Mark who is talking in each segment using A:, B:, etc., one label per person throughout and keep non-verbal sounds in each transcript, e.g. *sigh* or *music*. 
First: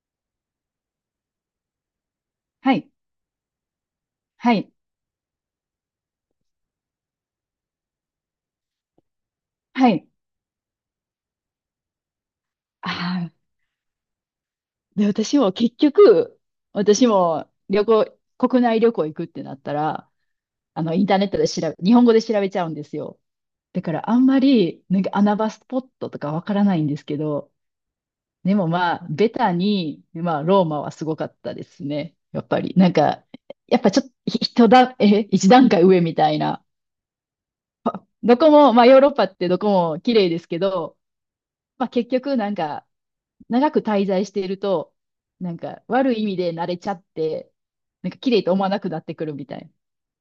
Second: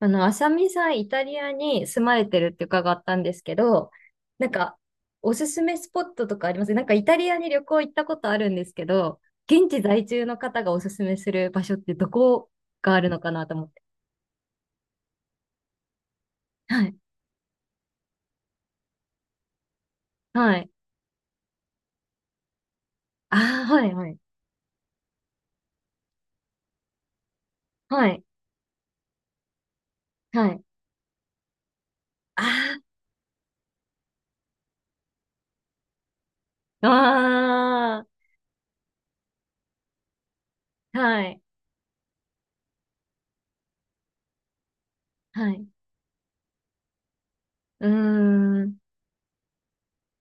A: あさみさん、イタリアに住まれてるって
B: はい。
A: 伺ったんですけど、なん
B: はい。
A: か、おすすめスポットとかあります？なんか、イタリアに旅行行ったことあるんですけど、現地
B: は
A: 在
B: い。
A: 住の方がおすすめする場所ってどこ
B: あ
A: があるのか
B: あ。
A: なと思って。
B: で、私も結局、
A: はい。
B: 私も国内旅行行くってなったら、
A: はい。
B: インターネットで日本語で調べちゃうんですよ。
A: ああ、
B: だ
A: は
B: か
A: い、は
B: らあ
A: い。
B: んまり、なんか穴場スポットとかわからないんですけど、
A: はい。
B: でもまあ、ベタに、まあ、
A: はい。
B: ローマはすごかったですね。やっぱり、
A: あ
B: なんか、やっぱちょっと、ひ人段え、一段階上みたいな。
A: あ、あ
B: どこも、まあ、ヨーロッパってどこも綺麗ですけど、
A: あ、はい。
B: まあ、結局、なんか、長く滞在していると、
A: は
B: なん
A: い。
B: か悪い意味で慣れちゃって、
A: うー
B: なんか綺麗と思わ
A: ん。
B: なくなってくるみたいな。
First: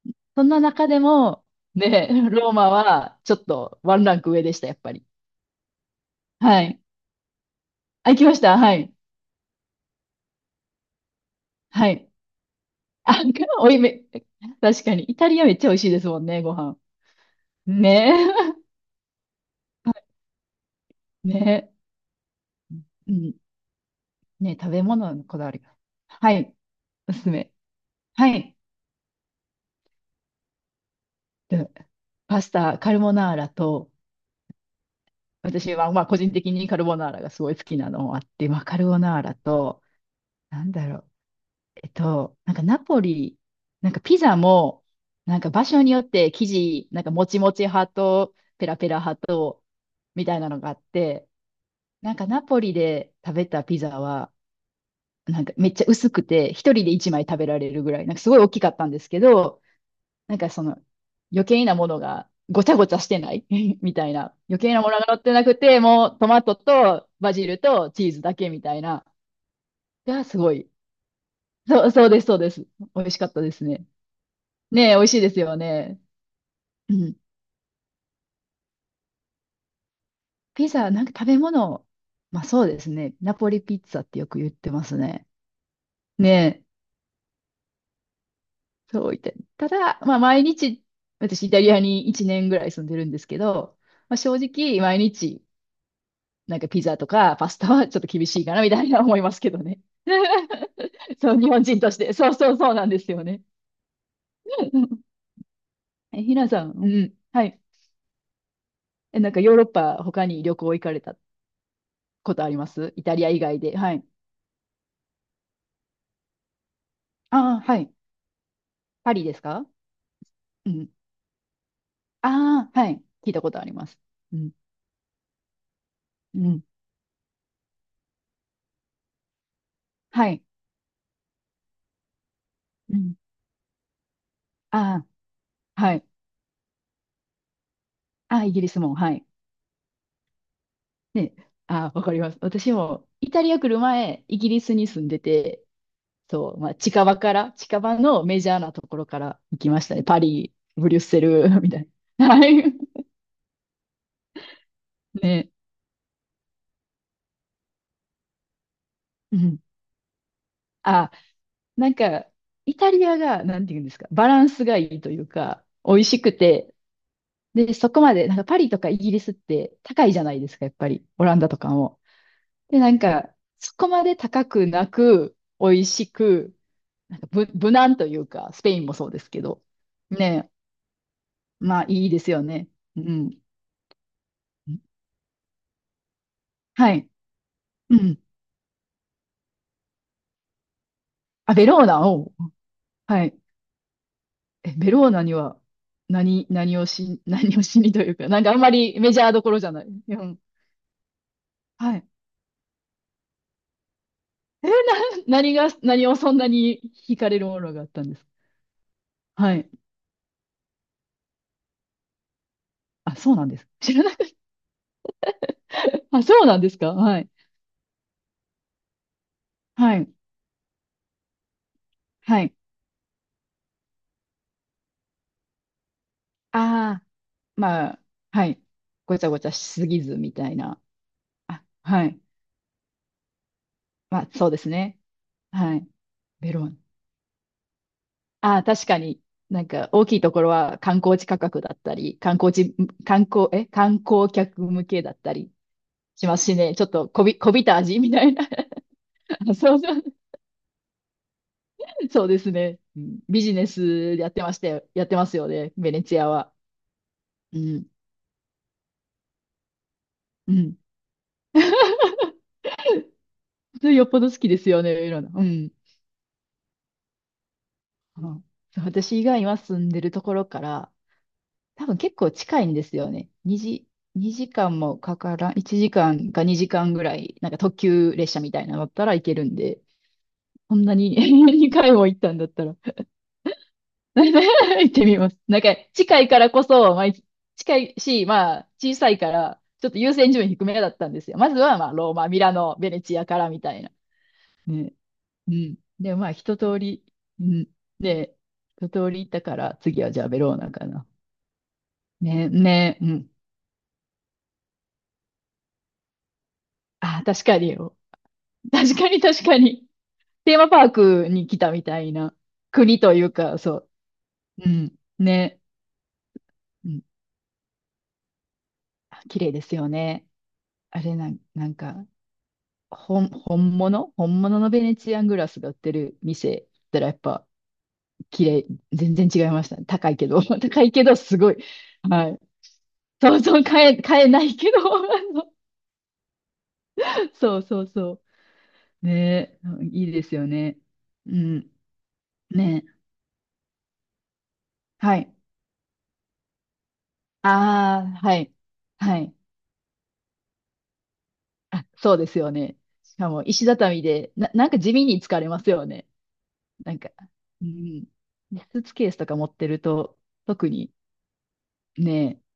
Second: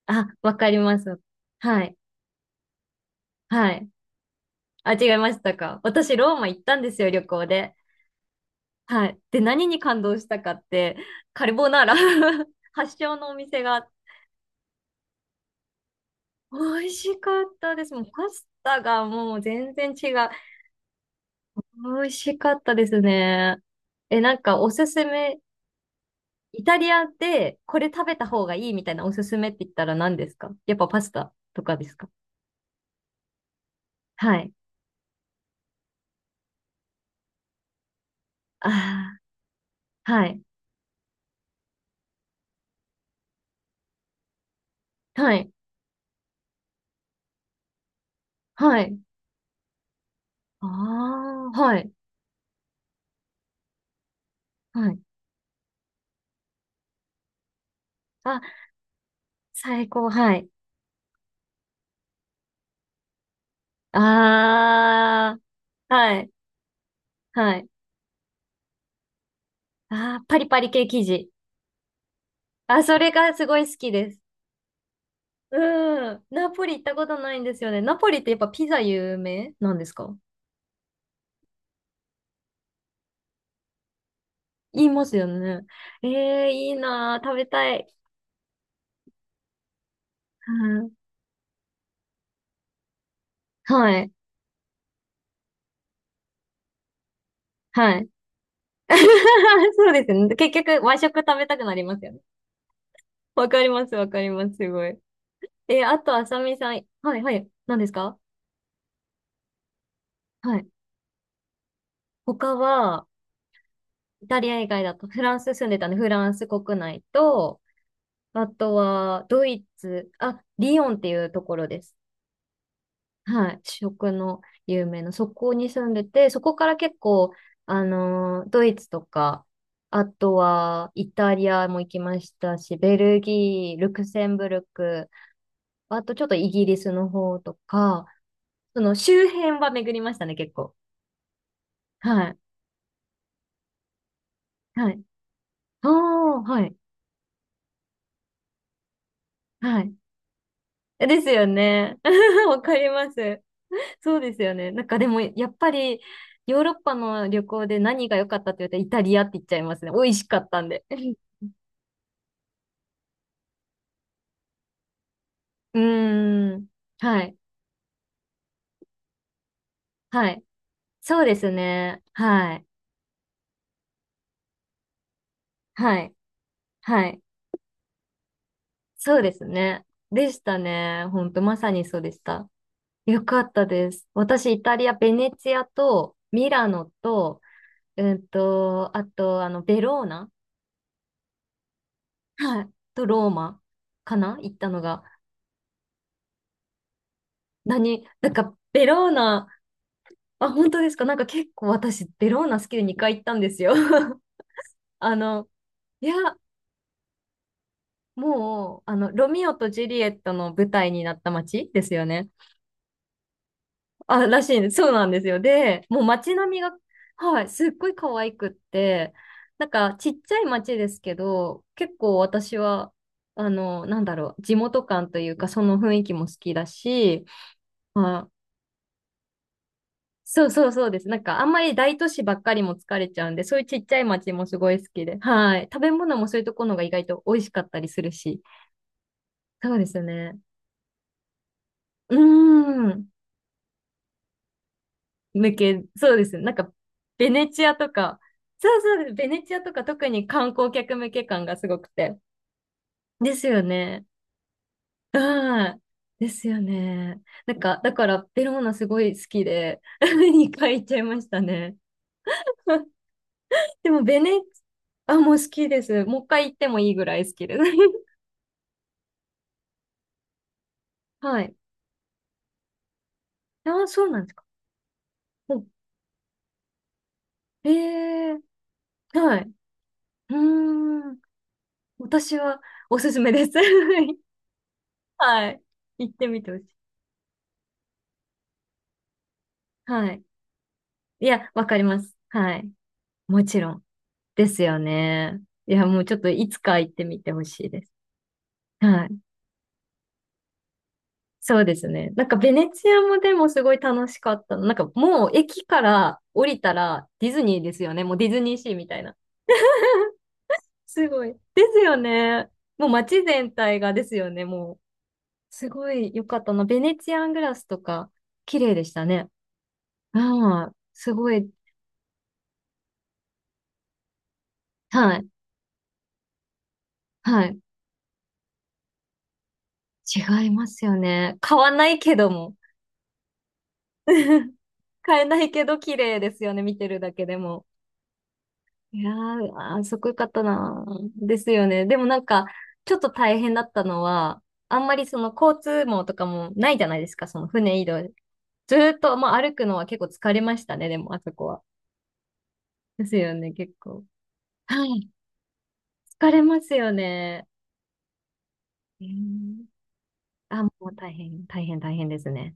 A: あ、
B: そん
A: わ
B: な
A: かり
B: 中
A: ま
B: で
A: す。
B: も、
A: はい。
B: ね、ローマはちょっ
A: は
B: と
A: い。
B: ワンランク上でした、やっぱ
A: あ、
B: り。
A: 違いましたか。私、ローマ行
B: は
A: った
B: い。
A: んですよ、旅行で。
B: あ、行きました。はい。
A: はい。で、何に感動したかって、カルボナー
B: は
A: ラ
B: い。
A: *laughs* 発祥
B: あ、
A: のお
B: *laughs*
A: 店
B: おい
A: が
B: め、確かに。イタリアめっちゃ美味しいですもんね、ご飯。
A: 美味しかったです。もう
B: ね
A: パスタがもう全然違う。
B: え。*laughs* ね
A: 美味しかったです
B: え。うん。
A: ね。え、なん
B: ねえ、
A: かお
B: 食べ
A: すす
B: 物のこ
A: め、
B: だわりが。はい。
A: イタリア
B: おすすめ。
A: でこれ食べた
B: は
A: 方が
B: い。
A: いいみたいなおすすめって言ったら何ですか？やっぱパスタと
B: で、
A: かですか？
B: パスタ、カルボナーラと、
A: はい。
B: 私は、まあ、個人的にカルボナーラがすごい好きなのもあって、まあ、
A: あ
B: カルボナーラと、
A: あ、はい。
B: なんだろう、えっと、なんかナポリ、なんかピザも、
A: は
B: なんか
A: い。
B: 場所によって生地、なんかもちもち派とペラ
A: は
B: ペ
A: い。
B: ラ派と、みたいなの
A: あ
B: があって、
A: あ、はい。
B: なんかナポリで食べたピザは、
A: はい。
B: なんかめっちゃ薄くて、一人で一枚食べられるぐらい、なんかすごい
A: あ、
B: 大きかったんですけど、
A: 最高。は
B: なん
A: い。
B: かその余計なものがごちゃごちゃしてない *laughs* みたいな。余計なものが乗って
A: あ
B: なくて、
A: あ、
B: も
A: は
B: うト
A: い。
B: マトとバジ
A: は
B: ル
A: い。
B: とチーズだけみたいな。
A: あ
B: が
A: あ、パ
B: す
A: リ
B: ご
A: パリ
B: い。
A: 系生地。
B: そう、そうです、そうです。
A: あ、そ
B: 美味
A: れ
B: しかっ
A: が
B: た
A: す
B: で
A: ご
B: す
A: い好
B: ね。
A: きです。
B: ねえ、美味しいですよね。
A: うん。ナポリ行った
B: う
A: こ
B: ん。
A: とないんですよね。ナポリってやっぱピザ有名なんですか？
B: ピザ、なんか食べ物、まあそうですね。ナポリピッツァってよく言ってま
A: 言い
B: す
A: ます
B: ね。
A: よね。え
B: ね
A: え、
B: え、
A: いいなー、食べたい。
B: そう言って。ただ、まあ毎
A: う
B: 日、
A: ん、
B: 私イタリアに1年ぐらい住んでるんですけど、
A: はい。
B: まあ、正直毎日なんかピザとかパスタは
A: は
B: ちょっと
A: い。
B: 厳しいかなみたいな思いますけど
A: *laughs*
B: ね。
A: そうですね。結
B: *laughs*
A: 局、和食
B: そ
A: 食
B: う、
A: べ
B: 日
A: たく
B: 本
A: な
B: 人
A: り
B: と
A: ま
B: し
A: すよ
B: て。
A: ね。
B: そうそう、そうなんですよね。
A: わかります、わかります、すごい。
B: *laughs*
A: あと、
B: え、
A: あ
B: ひ
A: さ
B: な
A: み
B: さ
A: さ
B: ん、
A: ん。
B: う
A: は
B: ん。
A: い、は
B: は
A: い。
B: い。
A: 何ですか？
B: え、なんかヨーロッパ他に旅
A: はい。
B: 行行かれたことあ
A: 他
B: ります？イ
A: は、
B: タリア以外で。はい。
A: イタリア以外だと、フランス住んでたんで、フランス国内
B: あ
A: と、
B: あ、はい。
A: あと
B: パリ
A: は、
B: です
A: ドイ
B: か？
A: ツ、あ、
B: う
A: リヨ
B: ん。
A: ンっていうところです。
B: ああ、はい。聞いた
A: は
B: こと
A: い。
B: あります。
A: 食
B: う
A: の
B: ん。
A: 有名な、そこに住んでて、そ
B: う
A: こ
B: ん。
A: から結構、ドイツとか、あ
B: は
A: と
B: い。
A: は、イタリアも行きましたし、ベ
B: うん。
A: ルギー、ルクセンブル
B: あ
A: ク、
B: あ、は
A: あ
B: い。
A: とちょっとイギリスの方とか、
B: ああ、イギリ
A: そ
B: ス
A: の
B: も。はい。
A: 周辺は巡りましたね、結構。
B: ね。ああ、わかり
A: は
B: ま
A: い。
B: す。私もイタリア来る前、イギリスに
A: はい。
B: 住んでて、
A: ああ、
B: そう、
A: は
B: まあ、
A: い。
B: 近場から、近場のメジャーなところから行きま
A: は
B: し
A: い。
B: たね。パリ、ブリュッ
A: で
B: セ
A: すよ
B: ル、*laughs* みたい
A: ね。
B: な。は
A: *laughs* わ
B: い。
A: かります。そうですよね。なんかでも、や
B: ね。
A: っぱり、ヨーロッパの旅行で何が良かったって言ったらイタリアって
B: う
A: 言っちゃ
B: ん。
A: いますね。美味しかったんで。
B: あ、
A: *laughs*
B: なんか、イタリアが、なんていうんですか、バランスがいいというか、
A: う
B: 美味しく
A: ーん。
B: て、
A: はい。
B: で、そこまで、なんかパリとかイギリスって高いじゃ
A: は
B: ない
A: い。
B: ですか、やっぱり、
A: そう
B: オ
A: で
B: ランダ
A: す
B: とかも。
A: ね。はい。
B: で、なんか、そこまで高くなく、美味
A: は
B: し
A: い。
B: く、
A: は
B: な
A: い。
B: んか無、無難というか、スペインもそうで
A: そう
B: す
A: で
B: け
A: す
B: ど、
A: ね。でし
B: ね、
A: たね。ほんと、まさ
B: ま
A: に
B: あ
A: そう
B: いい
A: でし
B: ですよ
A: た。
B: ね。う
A: よ
B: ん。
A: かったです。私、イタリア、ベネツィアと、ミラノ
B: はい。
A: と、
B: うん。
A: あと、ベローナ、
B: あ、ベローナを、
A: はい。と、
B: は
A: ロー
B: い。
A: マかな、行った
B: え、
A: の
B: ベ
A: が。
B: ローナには何をしにと
A: 何、
B: いうか、
A: なん
B: なんか
A: か、
B: あんま
A: ベ
B: り
A: ロー
B: メジャーど
A: ナ、
B: ころじゃない。うん。
A: あ、本当ですか？なんか結構
B: は
A: 私、
B: い。
A: ベローナ好きで2回行ったんですよ。*laughs*
B: え、
A: あの、
B: 何が、
A: い
B: 何
A: や、
B: をそんなに惹かれるものがあったんですか？
A: もう、ロミオ
B: は
A: と
B: い。
A: ジュリエットの舞台になった街ですよね。
B: あ、そうなんです。知らなか
A: あ、
B: っ
A: らしいんです。そうなんですよ。で、
B: た。
A: もう
B: あ、そ
A: 街
B: う
A: 並
B: な
A: み
B: んで
A: が、
B: すか？はい。
A: はい、すっごい可愛くって、なんか、
B: は
A: ち
B: い。
A: っちゃい街ですけど、結構
B: はい。
A: 私は、地元感というか、その雰囲気も好きだ
B: ああ、
A: し、
B: まあ、
A: ま
B: はい。ごちゃごちゃしすぎずみ
A: そ
B: た
A: う
B: い
A: そう
B: な。
A: そうです。なんか、あんま
B: あ、
A: り大
B: は
A: 都
B: い。
A: 市ばっかりも疲れちゃうんで、そういうちっちゃい
B: まあ、
A: 町も
B: そう
A: す
B: で
A: ご
B: す
A: い好
B: ね。
A: きで。はい。
B: は
A: 食
B: い。
A: べ物もそういう
B: ベ
A: と
B: ロ
A: こ
B: ー
A: ろ
B: ナ。
A: が意外と美味しかったりするし。
B: ああ、確かに、なん
A: そうで
B: か
A: すよ
B: 大きいと
A: ね。
B: ころは観光地価格だった
A: うー
B: り、観光地、
A: ん。
B: 観光客向けだったり
A: そうで
B: しま
A: す。
B: す
A: なん
B: し
A: か、
B: ね、ちょっとこ
A: ベ
B: び、
A: ネ
B: こび
A: チア
B: た
A: と
B: 味み
A: か、
B: たいな。
A: そうそうです。ベネチ
B: *laughs*
A: アと
B: そう
A: か
B: そ
A: 特に観光客向け感がすごく
B: う、
A: て。
B: そうですね、うん。
A: で
B: ビ
A: す
B: ジ
A: よ
B: ネ
A: ね。
B: スやってました？やってますよ
A: は
B: ね、
A: い。
B: ベネチア
A: です
B: は。
A: よね。な
B: う
A: んか、
B: ん。
A: だから、ベローナすごい好きで、*laughs*
B: う
A: 2
B: ん。
A: 回行っちゃいましたね。
B: そ
A: で
B: れ
A: も、
B: よっぽど好きですよね、い
A: あ、
B: ろん
A: も
B: な。
A: う
B: う
A: 好き
B: ん。
A: です。もう一回行ってもいいぐらい好きです。
B: うん。そう、私以外は住んでるところから、
A: *laughs* はい。
B: 多分結構近いんですよね。2
A: あ、
B: 時、
A: そうなんですか。
B: 2時間もかから
A: も
B: ん、
A: う、
B: 1時間か2時間ぐらい、なんか
A: え
B: 特急列車
A: ー、
B: みたいなのだったら行け
A: は
B: る
A: い。
B: んで、
A: う
B: こんなに
A: ーん。
B: *laughs* 2回も行ったん
A: 私
B: だっ
A: は
B: たら
A: お
B: *laughs*
A: すすめです。*laughs*
B: 行ってみます。
A: は
B: なん
A: い。
B: か
A: 行っ
B: 近
A: て
B: いか
A: み
B: ら
A: てほし
B: こ
A: い。
B: そ、まあ、近いし、まあ小さいから、ちょっと
A: は
B: 優
A: い。
B: 先順位低めだったんで
A: い
B: すよ。ま
A: や、
B: ず
A: わか
B: は
A: り
B: まあ
A: ま
B: ロー
A: す。
B: マ、ミラ
A: はい。
B: ノ、ベネチアか
A: も
B: ら
A: ち
B: み
A: ろ
B: たい
A: ん。
B: な。
A: ですよ
B: ね。
A: ね。
B: う
A: い
B: ん。
A: や、もうち
B: で、
A: ょっ
B: ま
A: と
B: あ
A: い
B: 一
A: つか
B: 通
A: 行って
B: り、
A: みてほ
B: う
A: し
B: ん。
A: いです。
B: で、一
A: は
B: 通
A: い。
B: り行ったから、次はじゃあベローナかな。
A: そうですね。なんか
B: ね、
A: ベネチ
B: ね、
A: ア
B: う
A: も
B: ん。
A: でもすごい楽しかったの。なんかもう駅から降りたら
B: あ、
A: ディズ
B: 確か
A: ニーで
B: に。
A: すよね。もうディズニーシーみ
B: 確
A: たい
B: か
A: な。
B: に確かに。テーマパー
A: すご
B: ク
A: い。
B: に来
A: で
B: た
A: す
B: み
A: よ
B: たいな
A: ね。もう
B: 国と
A: 街
B: いう
A: 全
B: か、
A: 体
B: そ
A: がですよね。
B: う。う
A: もう、
B: ん。ね。
A: すごい良かったな。ベ
B: う
A: ネ
B: ん。
A: チアングラスとか、綺麗でした
B: あ、
A: ね。
B: 綺麗ですよね。
A: ああ、
B: あ
A: す
B: れな
A: ご
B: ん、
A: い。
B: なんか、本物本物のベネ
A: は
B: チアン
A: い。
B: グラスが売ってる店だったらやっ
A: は
B: ぱ
A: い。
B: 綺麗、全然違いましたね。高いけど、
A: 違い
B: *laughs*
A: ま
B: 高
A: す
B: い
A: よ
B: けど
A: ね。
B: すご
A: 買
B: い。
A: わないけど
B: はい。
A: も。
B: そうそう、買えない
A: *laughs*
B: けど、*laughs* あ
A: 買えな
B: の、
A: いけど綺麗ですよね。見てるだけで
B: そう
A: も。
B: そうそ
A: い
B: う。
A: やー、
B: ね
A: あー、
B: え。
A: す
B: い
A: ごい
B: い
A: 良か
B: で
A: っ
B: す
A: た
B: よね。
A: な。
B: う
A: ですよ
B: ん。
A: ね。でもなんか、
B: ね
A: ち
B: え。
A: ょっと大変だったのは、あんまり
B: は
A: その
B: い。
A: 交通網とかもないじゃないですか。その船移動。
B: ああ、はい。
A: ずーっと、
B: はい。
A: まあ、歩くのは結構疲れましたね、でも、あそこは。
B: *laughs* あ、そうですよね。
A: です
B: しか
A: よ
B: も
A: ね、
B: 石
A: 結
B: 畳
A: 構。*laughs*
B: で、なんか
A: は
B: 地味
A: い。
B: に疲れますよね。
A: 疲れますよ
B: なんか、
A: ね。
B: うん。で、スーツ
A: え
B: ケースとか持っ
A: ー
B: てると、
A: あ、も
B: 特に
A: う大変、大変、大変です
B: ね、
A: ね。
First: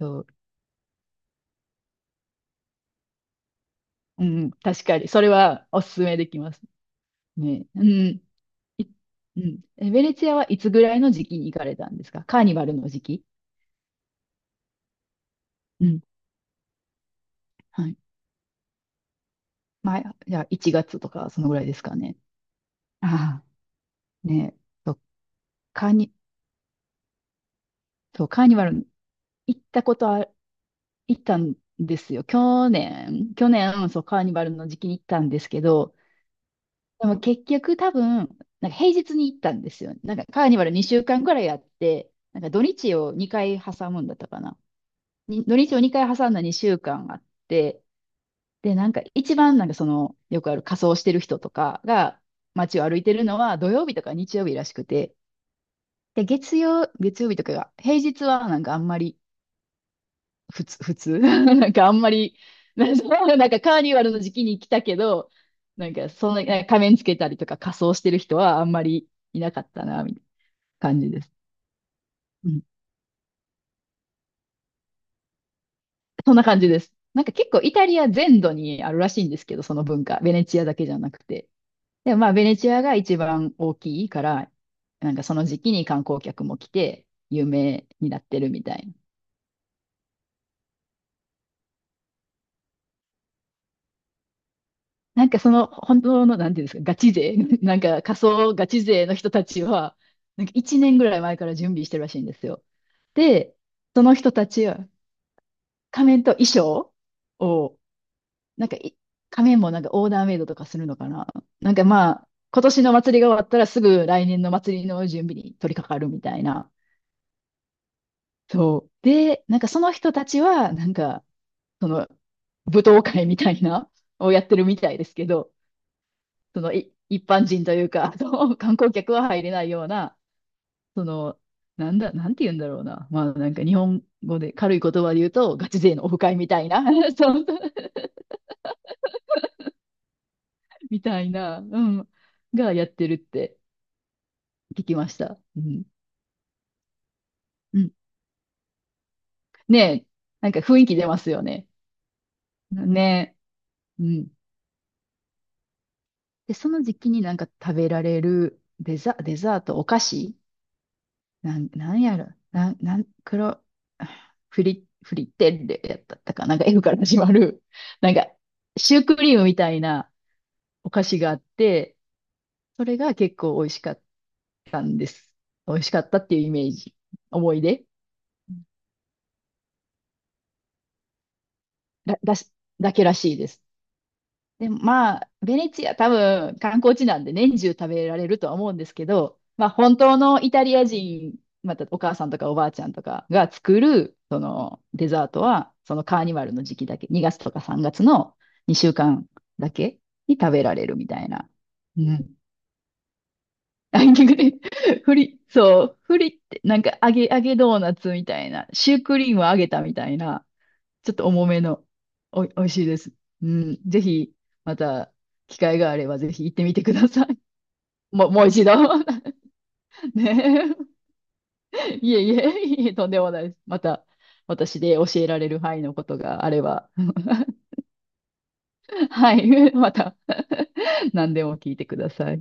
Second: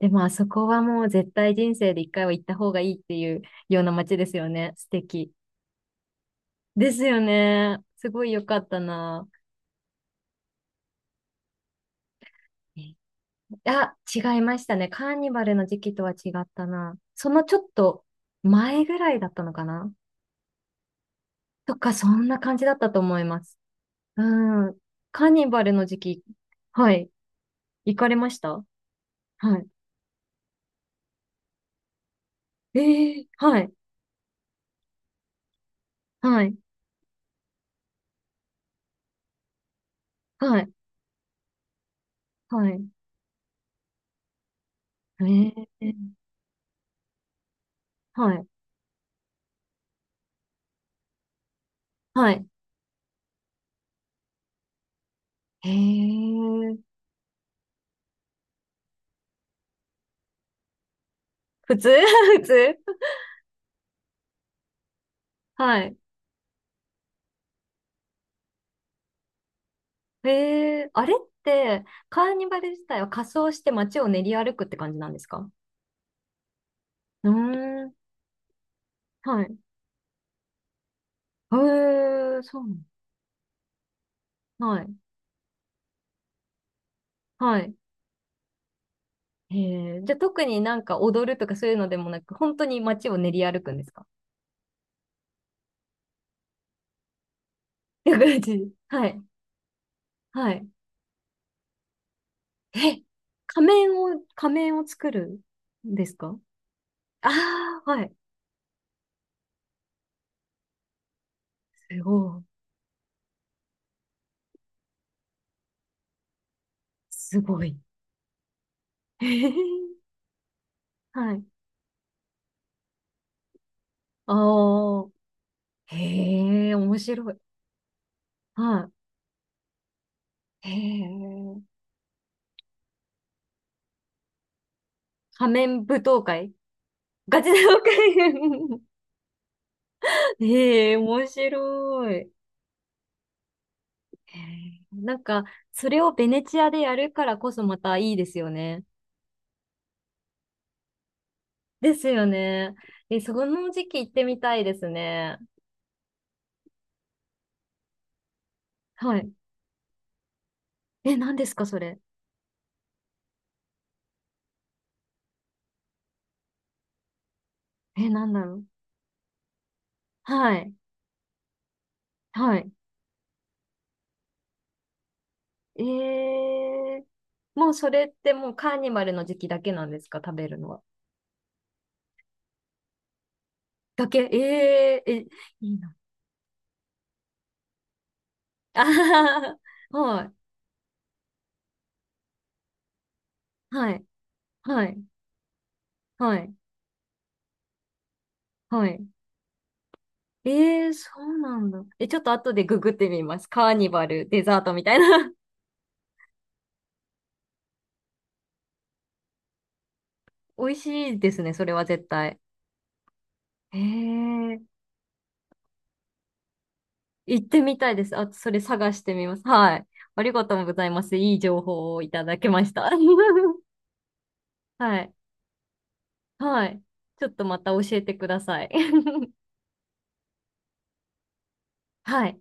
A: でも、ま
B: う、
A: あそこはもう絶対人生で一回は行った方がいいっていうような街
B: う
A: ですよ
B: ん、
A: ね。
B: 確
A: 素
B: かに、それ
A: 敵。
B: はおすすめできます。
A: ですよ
B: ね、
A: ね。
B: う
A: す
B: ん。
A: ごい良かった
B: い
A: な。
B: うん。え、ベネツアはいつぐらいの時期に行かれたんですか？カーニバルの
A: え
B: 時期？
A: あ、違いましたね。カーニバルの時
B: う
A: 期
B: ん。
A: とは違ったな。そのちょっ
B: はい。
A: と前ぐらいだったのかな、
B: まあ、じゃあ1月とか、そのぐらいで
A: と
B: す
A: か、
B: か
A: そ
B: ね。
A: んな感じだったと思いま
B: あ
A: す。
B: あ、ね、
A: うん。
B: そう、
A: カーニバルの
B: カー
A: 時
B: ニ、
A: 期、はい。行かれ
B: そう、
A: まし
B: カーニ
A: た？
B: バル
A: は
B: 行っ
A: い。
B: たことあ行ったんですよ。去
A: ええ、
B: 年、去
A: はい、
B: 年、そう、カーニバルの時期に行ったんですけど、
A: はい、
B: でも結局多分、なんか平日に行ったんですよ。なんかカーニ
A: は
B: バ
A: い、
B: ル2週間くらいやって、なんか土
A: はい。
B: 日を2回挟むんだったかな。に土
A: え
B: 日を2
A: え、
B: 回挟んだ2週間あって、
A: はい、
B: で、なんか一番なんかその、よくある仮装してる人とかが
A: はい。
B: 街を歩いてるのは土曜日とか日曜日らしくて、
A: え
B: で、
A: え、
B: 月曜日とかが、平日はなんかあんまり普通、普通 *laughs* なん
A: 普
B: か
A: 通
B: あんまり、
A: *laughs* 普
B: *laughs*
A: 通。
B: なんかカーニバルの時期に来たけど、
A: は
B: なん
A: い。
B: かそんな、なんか仮面つけたりとか仮装してる人はあんまりいなかったな、みたいな
A: ええ、
B: 感
A: あ
B: じ
A: れっ
B: です。
A: て、カーニ
B: う
A: バ
B: ん。
A: ル自体は仮装して街を練り歩くって感じなんですか？
B: そんな感じです。なん
A: う
B: か結構イ
A: ー
B: タ
A: ん、
B: リア全土にあるらしいんで
A: は
B: すけ
A: い。
B: ど、その文化。ベネチアだけじゃなくて。
A: え
B: で、まあ
A: え、
B: ベネ
A: そう
B: チアが一番大きいから、
A: なん。はい、
B: なんかその時期に観光客も来て有
A: はい。
B: 名になってるみたいな。
A: ええ、じゃあ特になんか踊るとかそういうのでもなく、本当に街を練り歩くんですか？ *laughs* っ
B: なんかその本当の、なんていうんですか、ガチ勢、*laughs* なんか
A: ていう
B: 仮
A: 感
B: 想ガ
A: じ。
B: チ
A: は
B: 勢の
A: い、
B: 人たちは、なん
A: は
B: か
A: い。
B: 1年ぐらい前から準備してるらしいんですよ。
A: え、
B: で、
A: 仮面
B: その
A: を、
B: 人た
A: 仮
B: ち
A: 面を
B: は
A: 作るんで
B: 仮
A: す
B: 面と
A: か？
B: 衣装を、
A: ああ、はい。
B: なんかい仮面もなんかオーダーメイドとかするのかな。なんか
A: す
B: まあ、
A: ごい。
B: 今年の祭りが終わったらすぐ来年の祭りの準備に取り掛かるみたいな。
A: すごい。
B: そう。
A: *laughs* へ
B: で、なんかその
A: え、
B: 人たちは、なんか、
A: はい。
B: その舞踏会みたいなをやってるみたいで
A: ああ、
B: すけど、そ
A: へ
B: の
A: え、
B: い
A: 面
B: 一
A: 白い。
B: 般人というか、*laughs* その観
A: は
B: 光客は入れないような、
A: い。へ
B: その、
A: え、
B: なんて言うんだろうな。まあなんか日本語で軽い言葉で言う
A: 仮
B: と、ガ
A: 面
B: チ
A: 舞
B: 勢のオフ
A: 踏
B: 会み
A: 会。
B: たいな、*laughs* そ
A: ガ
B: う、
A: チ舞踏会。 *laughs* へえ、
B: みた
A: 面
B: いな、うん、
A: 白い。
B: がやってるって
A: へえ、
B: 聞きま
A: な
B: し
A: ん
B: た。
A: か、
B: うん。
A: それをベネチアでやるからこそま
B: うん。
A: たいいですよね。
B: ねえ、なんか雰囲気出ますよね。
A: ですよね。え、そ
B: ね
A: の時期
B: え。う
A: 行って
B: ん。
A: みたいですね。
B: で、その時期になんか食べられる
A: はい。
B: デザート、お菓子、
A: え、何です
B: な
A: か、
B: ん、
A: そ
B: な
A: れ。
B: んやろ。なん、なん、黒、フリ、フリッテッレやったったかな。なんか F から始まる。
A: え、
B: なん
A: な
B: か、
A: んだろう。
B: シュークリームみたいな
A: はい。
B: お菓子があって、
A: はい。
B: それが結構美味しかったんです。美味しかったってい
A: え
B: うイメージ。
A: え、
B: 思い
A: もう
B: 出。
A: それってもうカーニバルの時期だけなんですか、食べるのは。
B: だし、だけらしいです。
A: だけ、
B: でも
A: ええ
B: ま
A: え、
B: あ、ベネ
A: いい
B: チ
A: な。
B: ア多分観光地なんで年中食べられるとは思う
A: *laughs*
B: ん
A: あ
B: ですけど、
A: は
B: まあ本当
A: は、
B: のイタリア人、またお母さんとかおばあちゃんとかが作
A: はい、
B: るその
A: はい、
B: デザートは、そのカーニ
A: は
B: バ
A: い、
B: ルの時期だけ、2月とか3月の2
A: は
B: 週
A: い。
B: 間だけに
A: え
B: 食べられ
A: え、
B: るみ
A: そ
B: たい
A: う
B: な。
A: なんだ。
B: う
A: え、ちょっと
B: ん。
A: 後でググってみます。カーニ
B: あ、
A: バル、
B: 逆
A: デザ
B: に、
A: ートみたい
B: *laughs*
A: な。
B: フリ、そう、フリってなんか揚げドーナツみたいな、シュークリームを揚げたみたいな、
A: *laughs* 美味し
B: ちょっ
A: い
B: と
A: です
B: 重
A: ね、
B: め
A: それは
B: の、
A: 絶対。
B: 美味しいです。うん。ぜひ、
A: え
B: ま
A: え、
B: た、機会があれば、ぜひ行ってみてください。
A: 行ってみたいで
B: *laughs*
A: す。
B: もう、
A: あ、
B: もう
A: それ
B: 一度。
A: 探してみます。はい。
B: *laughs*
A: ありがとうご
B: ね
A: ざいます。いい情
B: え。
A: 報
B: *laughs*
A: をい
B: いえ
A: た
B: い
A: だきま
B: え、*laughs*
A: した。
B: いえ、とんでもないです。
A: *laughs*
B: また、私で
A: は
B: 教
A: い。
B: えられる範囲のことがあれ
A: はい。
B: ば、
A: ちょっとまた教えてください。
B: *laughs* は
A: *laughs*
B: い。*laughs* また、*laughs* 何でも聞いてくだ
A: は
B: さ
A: い。
B: い。